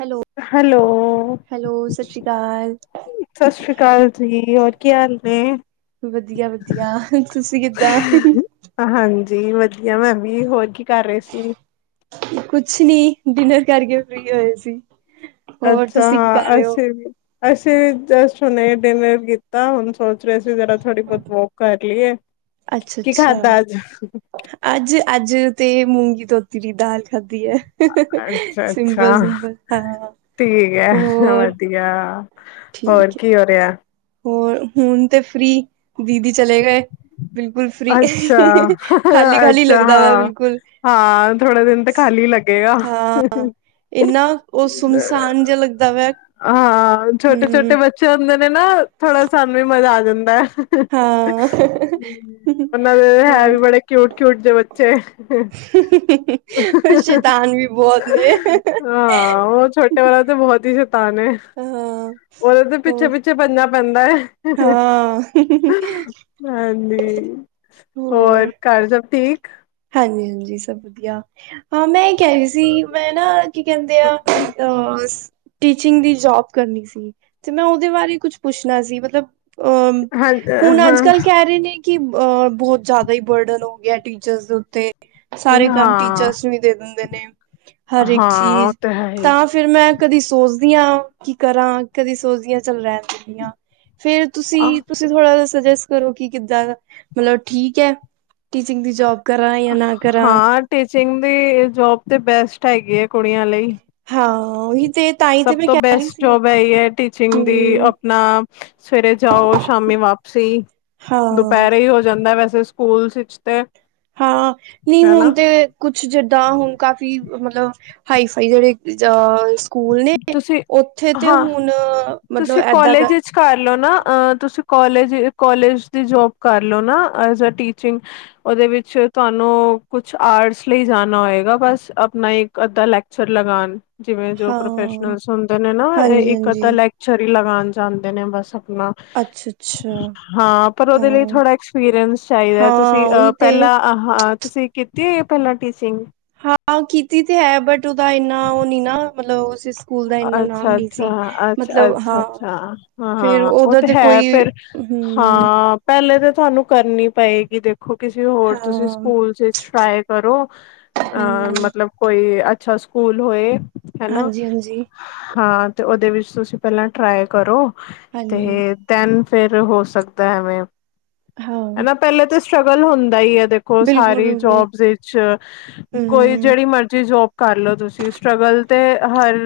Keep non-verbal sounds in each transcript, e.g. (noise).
Hello, hello, hello ਸਾਸੀ ਰੀ ਅਕਾਲ। ਸਸ ਸ਼੍ਰੀ ਅਕਾਲ ਜੀ, ਹੋਰ ਕੀ ਹਾਲ ਨੇ? ਵਧੀਆ-ਵਧੀਆ। ਤੁਸੀਂ ਕਿੱਦਾਂ? ਹਾਂਜੀ ਵਧੀਆ ਮੈ ਵੀ, ਹੋਰ ਕੀ ਕਰ ਰਏ ਸੀ? ਕੁਛ ਨੀ ਡਿਨਰ ਕਰਕੇ ਫ੍ਰਰੀ ਹੋਏ ਸੀ। ਹੋਰ ਅੱਛਾ ਤੁਸੀਂ ਕੀ ਕਰ ਹਾਂ ਰਹੇ ਹੋ? ਅਸੀ ਵੀ ਅਸੀਂ ਵੀ ਜਸਟ ਹੁਨੇ ਡਿਨਰ ਕੀਤਾ ਹੁਣ ਸੋਚ ਰਹੇ ਸੀ ਜਰਾ ਥੋੜੀ-ਬੋਤ ਵੋਕ ਕਰ ਲੀਏ ਕੀ ਅੱਛਾ-ਅੱਛਾ, ਖਾਧਾ ਅੱਜ? ਅੱਜ-ਅੱਜ ਤੇ ਮੂੰਗੀ ਧੋਤੀ ਦੀ ਦਾਲ ਖਾਧੀ ਐ। ਅੱਛਾ-ਅੱਛਾ, ਸਿੰਪਲ-ਸਿੰਪਲ ਹਾਂ ਠੀਕ ਹੈ ਹੋਰ ਵਧੀਆ। ਹੋਰ ਠੀਕ ਹੈ। ਕੀ ਹੋ ਰਿਆ? ਹੋਰ ਹੁਨ ਤੇ ਫਰੀ ਦੀਦੀ ਚਲੇ ਗਏ। ਬਿਲਕੁਲ ਫਰੀ ਅੱਛਾ, ਖਾਲੀ-ਖਾਲੀ ਅੱਛਾ ਲੱਗਦਾ ਵਾ ਹਾਂ। ਬਿਲਕੁਲ ਹਾਂ ਥੋੜੇ ਦਿਨ ਤੇ ਖਾਲੀ ਲੱਗੇਗਾ। ਹਾਂ। ਇੰਨਾ ਉਹ ਸੁਮਸਾਨ ਜਿਹਾ ਲੱਗਦਾ ਵਾ ਹਾਂ ਛੋਟੇ-ਛੋਟੇ ਬੱਚੇ ਹੂੰ ਬੱਚੇ ਹੁੰਦੇ ਨੇ ਨਾ ਥੋੜਾ ਸਾਨੂੰ ਵੀ ਮਜ਼ਾ ਆ ਜਾਂਦਾ ਹੈ। ਹਾਂ ਉਹਨਾਂ ਦੇ ਹੈ ਵੀ ਹੋਰ ਬੜੇ ਕਿਊਟ-ਕਿਊਟ ਜੇ ਬੱਚੇ ਹੋਰ ਸ਼ੈਤਾਨ ਵੀ ਬਹੁਤ ਨੇ ਹਾਂ ਉਹ ਛੋ ਛੋਟੇ ਵਾਲਾ ਤੇ ਬਹੁਤ ਹੀ ਸ਼ਤਾਨ ਐ ਹਾਂ ਓਦੇ ਤੇ ਹੋਰ ਪਿੱਛੇ-ਪਿੱਛੇ ਭਜਨਾ ਪੈਂਦਾ ਐ। ਹਾਂ ਹਾਂਜੀ। ਹੋਰ ਘਰ ਸਭ ਠੀਕ? ਹਾਂਜੀ-ਹਾਂਜੀ ਸਭ ਵਧੀਆ। ਹਾਂ ਮੈਂ ਇਹ ਕਹਿ ਰਹੀ ਸੀ ਮੈਂ ਨਾ ਕੀ ਕਹਿੰਦੇ ਆ ਅਹ ਟੀਚਿੰਗ ਦੀ ਜੋਬ ਕਰਨੀ ਸੀ ਤੇ ਮੈਂ ਉਹਦੇ ਬਾਰੇ ਕੁੱਛ ਪੁੱਛਣਾ ਸੀ ਮਤਲਬ ਅ ਹਾਂ ਹੁਣ ਹਾਂ ਅੱਜ-ਕੱਲ ਕਹਿ ਰਹੇ ਨੇ ਕਿ ਅ ਬਹੁਤ ਜ਼ਿਆਦਾ ਹੀ ਬਰਡਨ ਹੋ ਗਿਆ ਟੀ ਟੀਚਰਸ ਦੇ ਉੱਤੇ ਸਾਰੇ ਕੰਮ ਹਾਂ ਟੀਚਰਸ ਨੂੰ ਵੀ ਦੇ ਦਿੰਦੇ ਨੇ, ਹਰ ਇੱਕ ਹਾਂ ਉਹ ਚੀਜ਼ ਹੈ ਹੀ। ਤਾਂ ਫੇਰ ਮੈਂ ਕਦੀ ਸੋਚਦੀ ਹਾਂ ਕੀ ਕਰਾਂ ਕਦੀ ਸੋਚਦੀ ਹਾਂ ਚੱਲੋ ਰਹਿਣ ਦਿਂਦੀ ਹਾਂ। ਫੇਰ ਤੁਸੀਂ ਤੁਸੀਂ ਥੋੜਾ ਜਿਹਾ ਸੁਜੈਸਟ ਕਰੋ ਕਿ ਕਿੱਦਾਂ ਮਤਲਬ ਠ ਹੈ। ਟੀਚਿੰਗ ਦੀ ਜੋਬ ਕਰਾਂ ਜਾਂ ਨਾ ਕਰਾਂ ਹਾਂ ਟੀਚਿੰਗ ਦੀ ਜੋਬ ਤੇ ਬੈਸਟ ਹੈਗੀ ਆ ਕੁੜੀਆਂ ਲਈ। ਹਾਂ। ਉਹੀ ਤੇ ਤਾਂ ਹੀ ਤੇ ਸਭ ਮੈਂ ਤੋਂ ਕਹਿ ਰਹੀ ਬੈਸਟ ਸੀ ਜੋਬ ਹੈ ਹੀ ਹੈ ਟੀਚਿੰਗ ਦੀ ਹਮ ਆਪਣਾ ਸਵੇਰੇ ਜਾਓ ਸ਼ਾਮੀ ਵਾਪਸੀ ਹਾਂ ਦੁਪਹਿਰੇ ਹੀ ਹੋ ਜਾਂਦਾ ਵੈਸੇ ਤੇ ਹਾਂ ਨਹੀਂ ਹੁਣਲ ਹਨਾ ੜਟ੍ਹਤੇ ਕੁਛ ਜਿੱਦਾਂ ਹੁਨ ਕਾਫੀ ਮਤਲਬ ਹਾਈਫਾਈ ਜਿਹੜੇ ਅ ਸਕੂਲ ਨੇ ਤੁਸੀਂ ਉੱਥੇ ਤੇ ਹਾਂ ਹੁਨ ਮਤਲਬ ਤੁਸੀਂ ਏਦਾਂ ਕਰ ਕਾਲਜ ਵਿੱਚ ਕਰ ਲਓ ਨਾ ਤੁਸੀਂ ਕੋਲਜ-ਕੋਲਜ ਦੀ ਜੋਬ ਕਰ ਲਓ ਨਾ ਐਜ਼ ਆ ਟੀਚਿੰਗ ਓਦੇ ਵਿੱਚ ਤੁਹਾਨੂੰ ਕੁਛ ਆਰਟਸ ਲਈ ਜਾਨਾ ਹੋਏਗਾ ਬਸ ਆਪਣਾ ਇੱਕ ਅੱਧਾ ਲੈ ਛਰ ਲਗਾਣ ਜਿਵੇਂ ਜੋ ਹਾਂ ਪ੍ਰੋਫੈਸ਼ਨਲਸ ਹੁੰਦੇ ਨੇ ਨਾ ਹਾਂਜੀ ਇੱਕ ਅੱਧਾ ਹਾਂਜੀ ਲੈ ਚਰੀ ਲਗਾਉਣ ਜਾਂਦੇ ਨੇ ਬਸ ਆਪਣਾ ਅੱਛਾ ਅੱਛਾ ਹਾਂ, ਪਰ ਉਹਦੇ ਲਈ ਹਾਂ ਥੋੜਾ ਐਕਸਪੀਰੀਅੰਸ ਚਾਹੀਦਾ ਹਾਂ ਤੁਸੀਂ ਅਹ ਉਹੀ ਤੇ ਪਹਿਲਾਂ ਆਹਾਂ ਤੁਸੀਂ ਕੀਤੀ ਹੋ ਪਹਿਲਾਂ ਟੀਚਿੰਗ ਹਾਂ, ਕੀਤੀ ਤੇ ਹੈ ਬਟ ਉਹਦਾ ਇੰਨਾ ਉਹ ਨੀ ਨਾ ਮਤਲਬ ਸਿਸ ਸਕੂਲ ਦਾ ਇੰਨਾ ਨਾਮ ਅੱਛਾ ਨੀ ਅੱਛਾ ਸੀ ਅੱਛਾ ਮਤਲਬ ਅੱਛਾ ਹਾਂ ਅੱਛਾ ਹਾਂ ਫੇਰ ਹਾਂ ਉਹ ਉਹਦਾ ਤੇ ਹੈ ਕੋਈ ਫਿਰ ਹਮ ਹਾਂ ਪਹਿਲੇ ਤਾਂ ਤੁਹਾਨੂੰ ਕਰਨੀ ਪਏਗੀ ਦੇਖੋ ਕਿਸੇ ਹੋਰ ਤੁਸੀਂ ਹਾਂ ਸਕੂਲ ਚ ਟਰਾਏ ਕਰੋ ਅਹ ਹਮ ਮਤਲਬ ਕੋਈ ਅੱਛਾ ਸਕੂਲ ਹੋਏ ਹਨਾ ਹਾਂਜੀ ਹਾਂਜੀ ਹਾਂ, ਤੇ ਉਹਦੇ ਵਿੱਚ ਤੁਸੀਂ ਪਹਿਲਾਂ ਟਰਾਈ ਕਰੋ ਹਾਂਜੀ ਤੇ ਦਨ ਫੇਰ ਹੋ ਸਕਦਾ ਐਵੇਂ ਹਾਂ ਹਨਾ ਪਹਿਲੇ ਤਾਂ ਸਟਰਗਲ ਹੁੰਦਾ ਹੀ ਹੈ। ਦੇਖੋ ਹੁਣ ਬਿਲਕੁਲ ਸਾਰੀ ਬਿਲਕੁਲ ਜੋਬਸ ਵਿੱਚ ਕੋਈ ਹਮ ਜਿਹੜੀ ਮਰਜ਼ੀ ਜੋਬ ਕਰਲੋ ਤੁਸੀਂ ਸਟਰ੍ਰਗਲ ਤੇ ਹਰ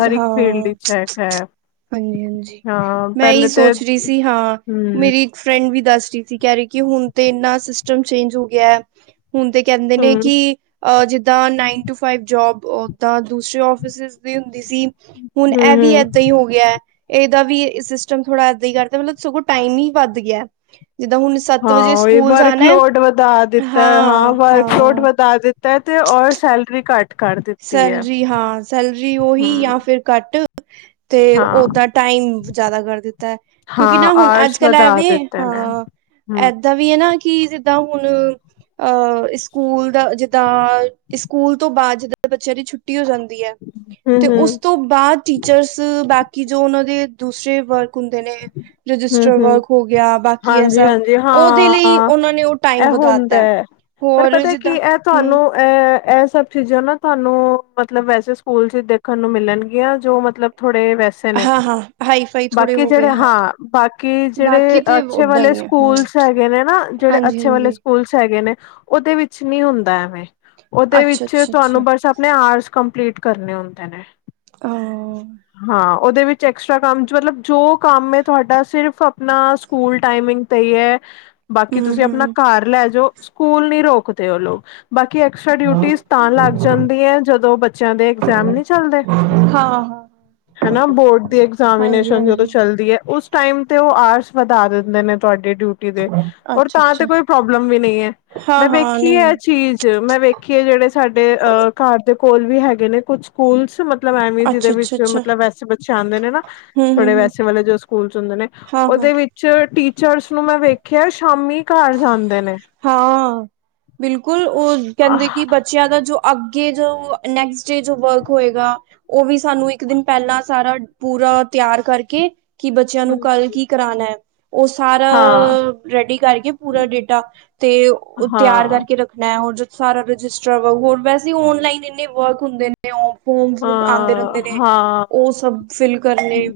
ਹਰ ਇੱਕ ਫੀਲਡ ਵਿੱਚ ਹੈ। ਹੈ ਹਾਂਜੀ- ਹਾਂਜੀ ਹਾਂ ਮੈਂ ਇਹੀ ਪਹਿਲੇ ਤੇ ਸੋਚ ਰਹੀ ਸੀ। ਹਾਂ ਹੂੰ ਮੇਰੀ ਫਰੈਂਡ ਵੀ ਦੱਸ ਰਹੀ ਸੀ ਕਹਿ ਰਹੀ ਕਿ ਹੁਣ ਤੇ ਇੰਨਾ ਸਿਸਟਮ ਚੇਂਜ ਹੋ ਗਿਆ ਹੁਣ ਤੇ ਕਹਿੰਦੇ ਨੇ ਹੂੰ ਕਿ ਜਿੱਦਾਂ ਨਾਈਨ ਟੂ ਫਾਈਵ ਜੋਬ ਓਦਾਂ ਦੂਸਰੇ ਆਫਿਸ ਵੀ ਹੁੰਦੀ ਸੀ ਹੁਣ ਇਹ ਵੀ ਹੂੰ ਏਦਾਂ ਹੀ ਹੋ ਗਿਆ ਇਹਦਾ ਵੀ ਸਿਸਟਮ ਥੋੜਾ ਏਦਾਂ ਹੀ ਕਰਦਾ ਮਤਲਬ ਸਗੋਂ ਟਾਈਮ ਹੀ ਵੱਧ ਗਿਆ। ਜਿੱਦਾਂ ਹੁਣ ਸੱਤ ਹਾਂ, ਵਜੇ ਉਹ ਸਕੂਲ ਜਾਣਾ ਹੈ। ਵਰਕਲੋਡ ਵਧਾ ਦਿੱਤਾ ਹਾਂ ਵਰਕਲੋਡ ਵਧਾ ਦਿੱਤਾ ਪੈਸੇ ਔਰ ਸੈਲਰੀ ਘੱਟ ਕਰ ਦਿੱਤੀ ਹੈ ਸੈਲਰੀ ਹਾਂ ਸੈਲਰੀ ਉਹੀ ਹੂੰ ਆ ਫੇਰ ਘੱਟ ਤੇ ਹਾਂ ਓਦਾਂ ਟਾਈਮ ਜਿਆਦਾ ਕਰ ਦਿੱਤਾ ਹੈ। ਕਿਉਂਕਿ ਹਾਂ ਨਾ ਹੁਣ ਆਰਸ ਅੱਜ ਕੱਲ੍ਹ ਵਧਾ ਐਵੇਂ ਦਿੱਤੇ ਨੇ ਹਾਂ ਹੂੰ ਏਦਾਂ ਵੀ ਹੈ ਨਾ ਕਿ ਜਿੱਦਾਂ ਹੁਣ ਅ ਸਕੂਲ ਦਾ ਜਿੱਦਾਂ ਸਕੂਲ ਤੋਂ ਬਾਅਦ ਜਿੱਦਾਂ ਬੱਚਿਆਂ ਦੀ ਛੁੱਟੀ ਹੋ ਜਾਂਦੀ ਹੈ ਹੂੰ ਤੇ ਉਸ ਹੂੰ ਤੋਂ ਬਾਅਦ ਟੀਚਰਸ ਬਾਕੀ ਜੋ ਉਹਨਾਂ ਦੇ ਦੂਸਰੇ ਵਰਕ ਹੁੰਦੇ ਨੇ ਹੂੰ ਰਜਿਸਟਰ ਹੂੰ ਵਰਕ ਹੋ ਗਿਆ ਬਾਕੀ ਇਹ ਹਾਂਜੀ ਸਭ ਹਾਂਜੀ ਉਹਦੇ ਲਈ ਹਾਂ ਉਹਨਾਂ ਨੇ ਟਾਈਮ ਇਹ ਹੁੰਦਾ ਵਧਾਤਾ ਹੈ ਪਰ ਹੋਰ ਪਤਾ ਕੀ ਜਿੱਦਾਂ ਇਹ ਹਮ ਤੁਹਾਨੂੰ ਐ ਇਹ ਸਭ ਚੀਜ਼ਾਂ ਨਾ ਤੁਹਾਨੂੰ ਮਤਲਬ ਵੈਸੇ ਸਕੂਲ ਚ ਦੇਖਣ ਨੂੰ ਮਿਲਣਗੀਆਂ ਜੋ ਮਤਲਬ ਥੋੜੇ ਵੈਸੇ ਨੇ ਹਾਂ-ਹਾਂ। ਬਾਕੀ ਜਿਹੜੇ ਹਾਂ ਬਾਕੀ ਜਿਹੜੇ ਬਾਕੀ ਤੇ ਅੱਛੇ ਓਦਾਂ ਵਾਲੇ ਹੀ ਹੈ ਹਮ ਸਕੂਲ ਹੈਗੇ ਨੇ ਨਾ ਜਿਹੜੇ ਹਾਂਜੀ ਅੱਛੇ ਵਾਲੇ ਹਾਂਜੀ ਸਕੂਲਸ ਹੈਗੇ ਨੇ ਉਹਦੇ ਵਿੱਚ ਨੀ ਹੁੰਦਾ ਐਵੇਂ ਉਹਦੇ ਅੱਛਾ ਵਿੱਚ ਅੱਛਾ ਅੱਛਾ ਤੁਹਾਨੂੰ ਬਸ ਆਪਣੇ ਆਰਸ ਕੰਪਲੀਟ ਕਰਨੇ ਹੁੰਦੇ ਨੇ। ਹਾਂ। ਹਾਂ, ਉਹਦੇ ਵਿੱਚ ਐਕਸਟਰਾ ਕੰਮ ਚੇ ਮਤਲਬ ਜੋ ਕੰਮ ਹੈ ਤੁਹਾਡਾ ਸਿਰਫ਼ ਆਪਣਾ ਸਕੂਲ ਟਾਈਮਿੰਗ ਤੇ ਹੀ ਹੈ। ਬਾਕੀ ਹਮ ਤੁਸੀਂ ਆਪਣਾ ਹਮ ਘਰ ਲੈ ਜਾਓ ਸਕੂਲ ਨੀ ਰੋਕਦੇ ਉਹ ਲੋਕ ਬਾਕੀ ਐਕਸਟਰਾ ਡਿਊਟੀਜ਼ ਤਾਂ ਲੱਗ ਜਾਂਦੀ ਹੈ ਜਦੋਂ ਬੱਚਿਆਂ ਦੇ ਇਗਜ਼ਾਮ ਨਹੀਂ ਚੱਲਦੇ ਹਾਂ। ਹਾਂ ਹਨਾ ਬੋਰਡ ਦੀ ਹਾਂਜੀ ਐਗਜ਼ਾਮੀਨੇਸ਼ਨ ਦ ਹਾਂਜੀ ਚਲਦੀ ਉਸ ਟਾਈਮ ਤੇ ਉਹ ਆਰਸ ਵਧਾ ਦਿੰਦੇ ਨੇ ਤੁਹਾਡੇ ਡਿਊਟੀ ਅੱਛਾ ਤਾਂ ਅੱਛਾ ਤੇ ਕੋਈ ਪ੍ਰੋਬਲਮ ਵੀ ਨਹੀਂ ਹੈ। ਹਾਂ ਮੈਂ ਹਾਂ ਵੇਖੀ ਹੈ ਨਹੀਂ ਇਹ ਚੀਜ਼ ਮੈਂ ਵੇਖ ਕੀ ਜਿਹੜੇ ਸਾਡੇ ਅ ਘਰ ਦੇ ਕੋਲ ਵੀ ਹੈਗੇ ਨੇ ਕੁੱਛ ਸਕੂਲਸ ਮਲਬ ਮਤਲਬ ਐਵੇ ਜਿਹਦੇ ਅੱਛਾ ਅੱਛਾ ਵਿੱਚ ਅੱਛਾ ਮਤਲਬ ਵੈਸੇ ਬੱਚੇ ਆਉਂਦੇ ਨੇ ਨਾ ਹਮ ਥੋੜੇ ਹਮ ਹਮ ਵੈਸੇ ਵਾਲੇ ਜੋ ਸਕੂਲ ਚ ਹੁੰਦੇ ਨੇ। ਹਾਂ ਹਾਂ ਉਹਦੇ ਵਿੱਚ ਜਦੋ ਟੀਚਰਸ ਨੂੰ ਮੈਂ ਵੇਖਿਆ ਸ਼ਾਮੀ ਘਰ ਜਾਂਦੇ ਨੇ। ਹਾਂ, ਬਿਲਕੁਲ ਉਹ ਹਾਂ ਕਹਿੰਦੇ ਕਿ ਬੱਚਿਆਂ ਦਾ ਜੋ ਅੱਗੇ ਜੋ ਨੈਕਸਟ ਡੇ ਜੋ ਵਰਕ ਹੋਏਗਾ। ਉਹ ਵੀ ਸਾਨੂੰ ਇੱਕ ਦਿਨ ਪਹਿਲਾਂ ਸਾਰਾ ਪੂਰਾ ਤਿਆਰ ਕਰਕੇ। ਕਿ ਬੱਚਿਆਂ ਨੂੰ ਕੱਲ ਕੀ ਕਰਾਣਾ ਹੈ ਉਹ ਸਾਰਾ ਹਾਂ ਰੈਡੀ ਕਰਕੇ ਪੂਰਾ ਡੇਟਾ ਤੇ ਉਹ ਤਿਆਰ ਹਾਂ ਕਰਕੇ ਰੱਖਣਾ ਹੈ ਹੋਰ ਜੋ ਸਾਰਾ ਰਜਿਸਟਰ ਵਾਂਗੂੰ ਹੋਰ ਵੈਸੇ ਓਨਲਾਈਨ ਇੰਨੇ ਵਰਕ ਹੁੰਦੇ ਨੇ। ਉਹ ਫੋਮ ਫੂਮ ਆਂਦੇ ਹਾਂ ਰਹਿੰਦੇ ਨੇ ਹਾਂ ਉਹ ਸਭ ਫਿਲ ਕਰਨੇ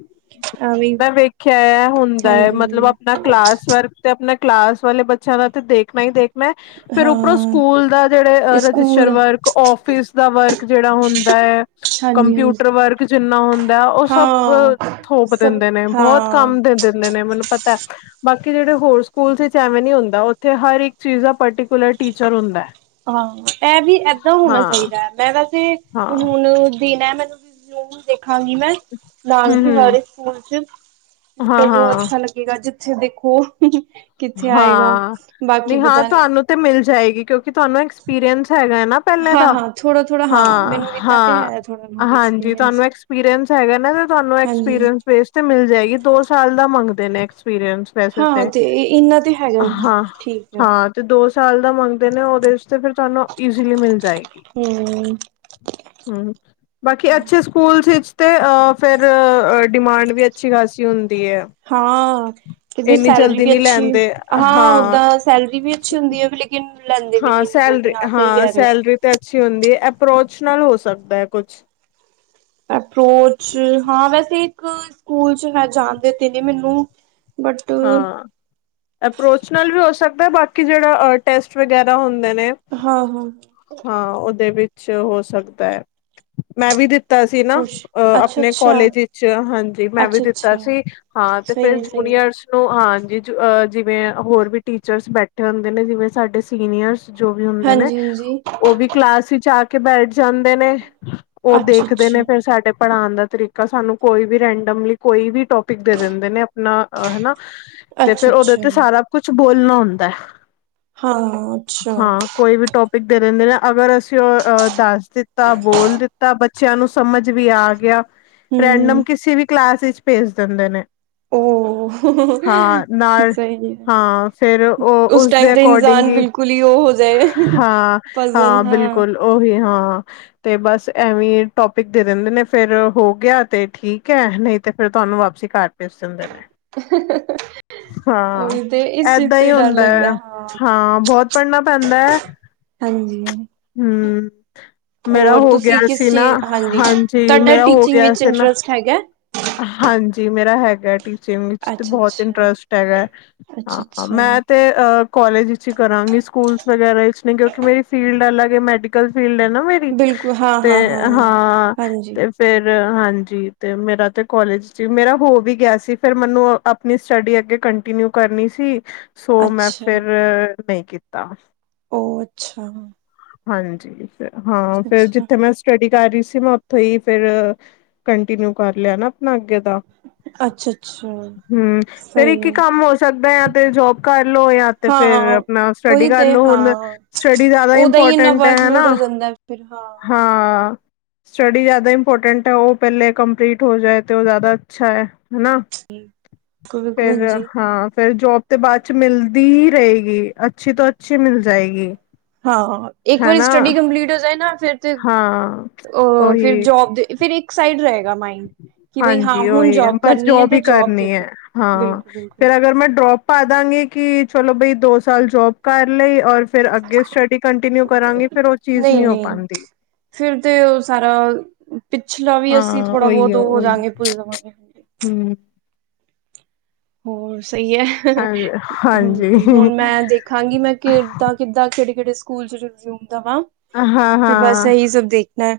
ਐਵੀਂ ਖਿਆ ਹੁੰਦਾ ਹੈ ਮਤਲਬ ਆਪਣਾ ਕਲਾਸ ਵਰਕ ਤੇ ਆਪਣਾ ਕਲਾਸ ਵਾਲੇ ਬੱਚਿਆਂ ਦਾ ਤੇ ਦੇਖਣਾ ਹੀ ਦੇਖ ਮੈਂ ਫਿਰ ਉਪਰੋਂ ਹਾਂ ਸਕੂਲ ਦਾ ਜਿਹੜੇ ਰਜਿਸਟਰ ਸਕੂਲ ਵਰਕ ਆਫਿਸ ਦਾ ਵਰਕ ਜਿਹੜਾ ਹੁੰਦਾ ਐ। ਹਾਂਜੀ ਹਾਂਜੀ ਕੰਪਿਊਟਰ ਵਰਕ ਜਿੰਨਾ ਹੁੰਦਾ ਉਹ ਸਭ ਹਾਂ ਥੋਪ ਸਭ ਦਿੰਦੇ ਨੇ ਬਹੁਤ ਹਾਂ ਕੰਮ ਦੇ ਦਿੰਦੇ ਨੇ ਮੈਨੂੰ ਪਤਾ ਬਾਕੀ ਜਿਹੜੇ ਹੋਰ ਸਕੂਲ 'ਚ ਐਵੇਂ ਨੀ ਹੁੰਦਾ ਉੱਥੇ ਹਰ ਇੱਕ ਚੀਜ਼ ਦਾ ਪਾਟੀ ਕੁਲਰ ਸਕੂਲ ਟੀਚਰ ਹੁੰਦਾ। ਹਾਂ ਇਹ ਵੀ ਏਦਾਂ ਹੋਣਾ ਹਾਂ ਚਾਹੀਦਾ ਮੈਂ ਵੈਸੇ ਹਾਂ ਹੁਣ ਦੇਨਾ ਮੈਨੂੰ ਵੀ ਰੂਲ ਦੇਖਾਂਗੀ ਮੈਂ ਨਾਲ ਹਮ ਹੀ ਹਮ ਹਰ ਸਕੂਲ 'ਚ ਹਾਂ ਹਾਂ ਮੈਨੂੰ ਅੱਛਾ ਲੱ ਠੀਕ ਆ ਜਿਥੇ ਦੇਖੋ ਕਿੱਥੇ ਆਏਗਾ ਹਾਂ ਬਾਕੀ ਨਹੀਂ ਹਾਂ ਪਤਾ ਨਹੀ ਤੁਹਾਨੂੰ ਤੇ ਮਿਲ ਜਾਏਗੀ ਕਿਉ ਕਿ ਤੁਹਾਨੂੰ ਐਕਸਪੀਰੀਅੰਸ ਹੈਗਾ ਹੈ ਨਾ ਪਹਿਲੇ ਹਾਂ ਦਾ ਹਾਂ ਥੋੜਾ ਥੋੜਾ ਹਾਂ ਮੈਨੂੰ ਇੰਨਾ ਤੇ ਹਾਂ-ਹਾਂ। ਹੈ ਥੋੜਾ ਬਹੁਤ ਹਾਂਜੀ ਤੁਹਾਨੂੰ ਐਕਸਪੀਰੀਅੰਸ ਐਕਸਪੀਰੀਅੰਸ ਹੈਗਾ ਨਾ ਤੇ ਤੁਹਾਨੂੰ ਹਾਂਜੀ ਐਕਸਪੀਰੀਅੰਸ ਬੇਸ ਤੇ ਮਿਲ ਜਾਏਗੀ ਦੋ ਸਾਲ ਦਾ ਮੰਗਦੇ ਨੇ ਐਕਸਪੀਰੀਅੰਸ ਹਾਂ ਤੇ ਇਹਨਾ ਤੇ ਹੈ। ਹੈਗਾ ਹਾਂ ਠੀਕ ਹਾਂ-ਹਾਂ ਤੇ ਦੋ ਸਾਲ ਦਾ ਮੰਗਦੇ ਨੇ ਉਹਦੇ ਤੇ ਫਿਰ ਤੁਹਾਨੂੰ ਈਜ਼ਲੀ ਮਿਲ ਜਾਏਗੀ। ਹੂੰ ਹਾਂ ਬਾਕੀ ਅੱਛੇ ਸਕੂਲਸ 'ਚ ਤੇ ਫਿਰ ਡਿਮਾਂਡ ਵੀ ਅੱਛੀ ਖ਼ਾਸੀ ਹੁੰਦੀ ਹੈ। ਹਾਂ ਕਦੇ ਇੰਨੀ ਸੈਲਰੀ ਜਲਦੀ ਵੀ ਨਹੀਂ ਅੱਛੀ ਲੈਂਦੇ ਹਾਂ ਓਦਾਂ ਸੈਲਰੀ ਵੀ ਅੱਛੀ ਹੁੰਦੀ ਹੈ ਵੀ ਕਿ ਲੈਂਦੇ ਵੀ ਨੀ ਹਾਂ ਇੰਨੀ ਸੈਲਰੀ ਜਲਦੀ ਹਾਂ ਸਹੀ ਕਹਿ ਰਹੇ ਹੋ। ਸੈਲਰੀ ਤੇ ਅੱਛੀ ਹੁੰਦੀ ਹੈ ਅਪਰੋਚ ਨਾਲ ਹੋ ਸਕਦਾ ਹੈ ਕੁਛ ਅਪਰੋਚ ਹਾਂ ਵੈਸੇ ਇੱਕ ਸਕੂਲ 'ਚ ਹੈ ਜਾਣਦੇ ਤੇ ਨੇ ਮੈਨੂੰ ਬਟ ਹਾਂ ਅਪਰੋਚ ਨਾਲ ਵੀ ਹੋ ਸਕਦਾ ਬਾਕੀ ਜਿਹੜਾ ਅਹ ਟੈਸਟ ਵਗੈਰਾ ਹੁੰਦੇ ਨੇ। ਹਾਂ-ਹਾਂ ਹਾਂ ਉਹਦੇ ਵਿੱਚ ਹੋ ਸਕਦਾ ਹੈ ਮੈਂ ਵੀ ਦਿੱਤਾ ਸੀ ਨਾ। ਕੁਛ ਅ ਅੱਛਾ ਆਪਣੇ ਅੱਛਾ ਕੋਲਜ ਵਿੱਚ ਹਾਂਜੀ ਮੈਂ ਵੀ ਅੱਛਾ ਦਿੱਤਾ ਅੱਛਾ ਸੀ ਹਾਂ ਤੇ ਫਿਰ ਸਹੀ ਹੈ ਸਹੀ ਹੈ ਜੂਨੀਅਰਸ ਮੰਨ ਲਓ ਹਾਂਜੀ ਜਿਵੇਂ ਹੋਰ ਵੀ ਟੀਚਰਸ ਬੈਠੇ ਹੁੰਦੇ ਨੇ ਜਿਵੇਂ ਸਾਡੇ ਸੀਨੀਅਰਸ ਜੋ ਵੀ ਹੁੰਦੇ ਨੇ ਹਾਂਜੀ ਹਾਂਜੀ ਉਹ ਵੀ ਕਲਾਸ ਵਿੱਚ ਆ ਕੇ ਬੈਠ ਜਾਂਦੇ ਨੇ। ਉਹ ਅੱਛਾ ਦੇਖਦੇ ਨੇ ਅੱਛਾ ਫਿਰ ਸਾਡੇ ਪੜ੍ਹਾਂਣ ਦਾ ਤਰੀਕਾ ਸਾਨੂੰ ਕੋਈ ਵੀ ਰੈਂਡਮਲੀ ਕੋਈ ਵੀ ਟੋਪਿਕ ਦੇ ਦਿੰਦੇ ਨੇ ਆਪਣਾ ਹਨਾ। ਤੇ ਅੱਛਾ ਫਿਰ ਉਹਦੇ ਅੱਛਾ ਤੇ ਸਾਰਾ ਕੁਛ ਬੋਲਣਾ ਹੁੰਦਾ। ਹਾਂ ਅੱਛਾ। ਹਾਂ ਕੋਈ ਵੀ ਟੋਪਿਕ ਦੇ ਦਿੰਦੇ ਨੇ ਅਗਰ ਅਸੀਂ ਉਹ ਦੱਸ ਦਿੱਤਾ ਬੋਲ ਦਿੱਤਾ ਬੱ ਬੱਚਿਆਂ ਨੂੰ ਸਮਝ ਵੀ ਆ ਗਿਆ ਰੈਂਡਮ ਹਮ ਕਿਸੀ ਵੀ ਕਲਾਸ ਵਿੱਚ ਭੇਜ ਦਿੰਦੇ ਨੇ। ਉਹ ਹਾਂ ਨਾਲ ਸਹੀ ਹਾਂ ਫਿਰ ਹੈ ਉਹ ਉਸ ਟਾਈਮ ਉਸਦੇ ਤੇ ਅਕੋਰਡਿੰਗ ਇਨਸਾਨ ਹੀ ਬਿਲਕੁਲ ਕੁਲੀ ਉਹ ਹੋ ਜਾਏ ਹਾਂ, ਪਜਲ ਹਾਂ ਬਿਲਕੁਲ ਉਹੀ ਹੈ ਹਾਂ। ਤੇ ਬਸ ਐਵੀਂ ਟੋਪਿਕ ਦੇ ਦਿੰਦੇ ਨੇ ਫੇਰ ਹੋ ਗਿਆ ਤੇ ਠੀਕ ਹੈ ਨਹੀਂ ਤੇ ਫੇਰ ਤੁਹਾਨੂੰ ਵਾਪਸੀ ਘਰ ਭੇਜ ਦਿੰਦੇ ਨੇ। (inaudible) ਹਾਂ ਉਹੀ ਤੇ ਇਸ ਚੀਜ਼ ਏਦਾਂ ਤੋਂ ਹੀ ਡਰ ਹੁੰਦਾ ਹੈ ਲੱਗਦਾ ਹਾਂ ਬਹੁਤ ਪੜ੍ਹਨਾ ਪੈਂਦਾ। ਹਾਂਜੀ ਹੂੰ ਮੇਰਾ ਹੋਰ ਹੋ ਗਿਆ ਤੁਸੀਂ ਕਿਸ ਸੀ ਨਾ ਚੀਜ਼ ਹਾਂਜੀ ਤੁਹਾਡਾ ਮੇਰਾ ਹੋ ਟੀਚਿੰਗ ਗਿਆ ਵਿੱਚ ਸੀ ਨਾ। ਇੰਟਰਸਟ ਹੈਗਾ ਹਾਂਜੀ ਮੇਰਾ ਹੈਗਾ ਟੀਚਿੰਗ। ਵਿੱਚ ਤੇ ਅੱਛਾ ਬਹੁਤ ਅੱਛਾ ਇੰਟਰਸਟ ਹੈਗਾ ਅੱਛਾ ਹਾਂ ਅੱਛਾ ਮੈਂ ਤੇ ਅ। ਕਾਲਜ ਵਿਚ ਹੀ ਕਰਾਂਗੀ ਸਕੂਲ ਵਗੈਰਾ ਵਿਚ ਨੇ ਕਿਉਂਕਿ ਮੇਰੀ ਫੀਲਡ ਅਲੱਗ ਮੈਡੀਕਲ ਫੀਲਡ ਹੈ ਨਾ ਮੇਰੀ। ਬਿਲਕੁਲ ਹਾਂ ਤੇ ਹਾਂ ਹਾਂ ਹਾਂਜੀ ਤੇ ਫਿਰ ਹਾਂਜੀ ਤੇ ਮੇਰਾ ਤੇ ਕੋਾਲਜ ਸੀ ਮੇਰਾ ਹੋ ਵੀ ਗਿਆ ਸੀ ਫੇਿਰ ਮੈਨੂੰ। ਆਪਣੀ ਸਟੱਡੀ ਅੱਗੇ ਕੰਟੀਨਿਊ ਕਰਨੀ ਸੀ ਸੋ ਮੈਂ ਅੱਛਾ ਫਿਰ ਨਹੀਂ ਕੀਤਾ। ਉਹ ਅੱਛਾ। ਹਾਂਜੀ ਹਾਂ ਫੇਿਰ ਅੱਛਾ ਜਿੱਥੇ ਮੈਂ। ਸਟੱਡੀ ਕਰ ਰਹੀ ਸੀ ਮੈਂ ਉੱਥੋਂ ਹੀ ਫੇਿਰ ਕੰਟੀਨਿਊ ਕਰ ਲਿਆ ਨਾ ਆਪਣਾ ਅੱਗੇ ਦਾ। ਅੱਛਾ। ਅੱਛਾ ਹੂੰ ਫੇਰ ਸਹੀ ਇੱਕ ਹੀ ਹੈ ਕੰਮ ਹੋ ਸਕਦਾ ਜਾ ਤੇ ਜੋਬ ਕਰ ਲੋ ਜਾਂ ਤੇ ਹਾਂ ਫੇਰ। ਨਾਲ ਸਟੱਡੀ ਉਹੀ ਤੇ ਕਰਲੋ ਹੁਣ ਹਾਂ ਸਟੱਡੀ ਜਿਆਦਾ ਉਹਦਾ ਹੀ ਇੰਨਾ ਇੰਪੋਰਟੈਂਟ ਹੈ ਹਨਾ। ਵਰਕਲੋਡ ਹੋ ਜਾਂਦਾ ਫਿਰ ਹਾਂ ਹਾਂ। ਸਟੱਡੀ ਜ਼ਿਆਦਾ ਇੰਪੋਰਟੈਂਟ ਹੈ ਉਹ ਪਹਿਲੇ ਕੰਪਲੀਟ ਹੋ ਜਾਏ ਤੇ ਉਹ ਜ਼ਿਆਦਾ ਅੱਛਾ ਹੈ ਹਨਾ। ਹੂੰ। ਫਿਰ ਹਾਂ ਫੇਰ ਜੋਬ। ਤੇ ਬਾਅਦ 'ਚ ਮਿਲਦੀ ਹੀ ਰਹੇਗੀ ਅੱਛੀ ਤੋਂ ਅੱਛੀ ਮਿਲ ਜਾਏਗੀ। ਹਾਂ ਇੱਕ ਵਾਰੀ ਹੈਨਾ ਸਟੱਡੀ ਕੰਪਲੀਟ ਹੋ ਜਾਏ ਨਾ ਫਿਰ ਤੇ। ਹਾਂ ਅ ਫਿਰ ਉਹੀ ਜੋਬ ਦੇ ਫਿਰ ਇੱਕ ਸਾਈਡ ਰਹੇਗਾ ਮਾਈੰਡ। ਹਾਂਜੀ ਉਹੀ ਹੈ ਬਸ ਜੋਬ ਹੀ ਦੇ ਕਰਨੀ ਹੈ ਤੇ ਹਾਂ ਬਿਲਕੁਲ ਬਿਲਕੁਲ ਫਿਰ ਅਗਰ ਮੈਂ ਡਰੋਪ। ਪਾ ਦਾਂਗੇ ਕਿ ਚਲੋ ਬਈ ਦੋ ਸਾਲ ਜੋਬ ਕਰ ਲਈਏ ਔਰ। ਫਿਰ ਅੱਗੇ ਸਟੱਡੀ ਕੰਟੀਨਿਊ ਕਰਾਂਗੀ ਫੇਰ ਉਹ ਚੀਜ਼ ਨਹੀਂ ਹੋ ਪਾਉਂਦੀ। ਫਿਰ ਤੇ ਉਹ ਸਾਰਾ ਪਿਛਲਾ ਵੀ ਅਸੀਂ ਹਾਂ ਥੋੜਾ ਬਹੁਤ ਉਹ ਹੋ ਜਾਂਗੇ ਭੁੱਲ ਜਾਵਾਂਗੇ। ਹਾਂਜੀ, ਹੂੰ। ਹੋਰ ਸਹੀ ਹੈ ਹਾਂਜੀ ਹੁਣ ਮੈਂ ਦੇਖਾਂਗੀ ਮੈਂ ਕਿੱਦਾਂ। ਕਿੱਦਾਂ ਕਿਹੜੇ- ਕਿਹੜੇ ਸਕੂਲ 'ਚ ਰਜੂਮ ਦਾਵਾਂ ਹਾਂ ਫੇਰ ਬਸ ਹਾਂ ਇਹੀ ਸਭ ਦੇਖਣਾ ਹੈ।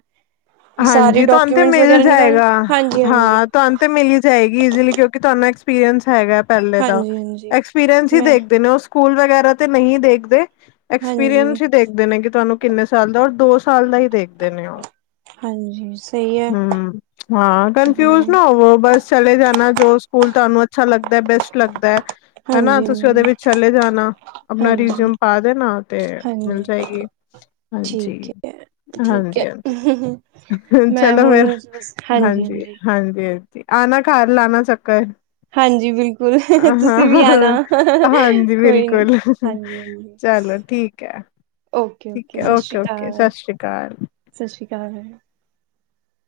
ਸਾਰੇ ਹਾਂਜੀ ਤੁਹਾਨੂੰ ਤੇ ਡਾਕੂਮੈਂਟਸ ਮਿਲ ਵਗੈਰਾ ਨਿਕਾਲ ਜਾਏਗਾ ਹਾਂਜੀ ਹਾਂਜੀ ਹਾਂ। ਤੁਹਾਨੂੰ ਤੇ ਮਲੀ ਜਾਏਗੀ ਇਜ਼ਲੀ ਕਿਉਂਕਿ ਤੁਹਾਨੂੰ ਐਕਸਪੀਰੀਅੰਸ ਹੈਗਾ। ਪ ਦਾ ਹਾਂਜੀ ਹਾਂਜੀ ਐਕਸਪੀਰੀੰਸ ਹੀ ਮੈਂ ਦੇਖਦੇ ਨੇ ਉਹ ਸਕੂਲ ਵਗੈਰਾ ਤੇ ਨਹੀਂ ਦੇਖਦੇ। ਹਾਂਜੀ ਐਕਸਪੀਰੀਅੰਸ ਹੀ ਦੇਖਦੇ ਨੇ ਕਿ ਤੁਹਾਨੂੰ ਕਿੰਨੇ ਸਾਲ ਦਾ ਔਰ ਦੋ ਸਾਲ ਦਾ ਹੀ ਦੇਖਦੇ ਨੇ ਉਹ। ਹਾਂਜੀ। ਸਹੀ ਹੈ ਹਮ ਹਾਂ ਹਮ ਕਨਫਿਊਜ ਨਾ ਹੋਵੋ ਬਸ। ਚਲੇ ਜਾਣਾ ਜੋ ਸਕੂਲ ਤੁਹਾਨੂੰ ਅੱਛਾ ਲੱਗਦਾ ਬੈਸਟ ਲੱਗਦਾ ਹੈ। ਹਨਾ ਹਾਂਜੀ ਤੁਸੀਂ ਹਾਂਜੀ ਉਹਦੇ ਵਿੱਚ ਚਲੇ ਜਾਣਾ ਆਪਣਾ ਹਾਂਜੀ ਰਜ਼ਊਮ ਪਾ ਦੇਣਾ ਤੇ ਮਿਲ ਹਾਂਜੀ ਜਾਏਗੀ। ਹਾਂਜੀ ਠੀਕ ਹੈ - ਠੀਕ ਹਾਂਜੀ ਹੈ - ਹਾਂਜੀ। ਮੈਂ ਚਲੋ ਹੁਣ ਫਿਰ ਬਸ ਹਾਂਜੀ -ਹਾਂਜੀ- ਹਾਂਜੀ ਆਣਾ ਘਰ ਲਾਉਣਾ ਚੱਕਰ। ਹਾਂਜੀ ਬਿਲਕੁਲ ਹਾਂ ਤੁਸੀਂ ਵੀ ਆਣਾ ਹ ਹਾਂਜੀ ਕੋਈ ਨੀ ਬਿਲਕੁਲ ਹਾਂਜੀ ਹਾਂਜੀ ਚੱਲੋ। ਠੀਕ ਹੈ ਓਕੇ ਠੀਕ ਹੈ ਸਤਿ ਓਕੇ ਸ਼੍ਰੀ ਓਕੇ ਅਕਾਲ ਸਤਿ ਸ਼੍ਰੀ ਅਕਾਲ। ਸਤਿ ਸ਼੍ਰੀ ਅਕਾਲ।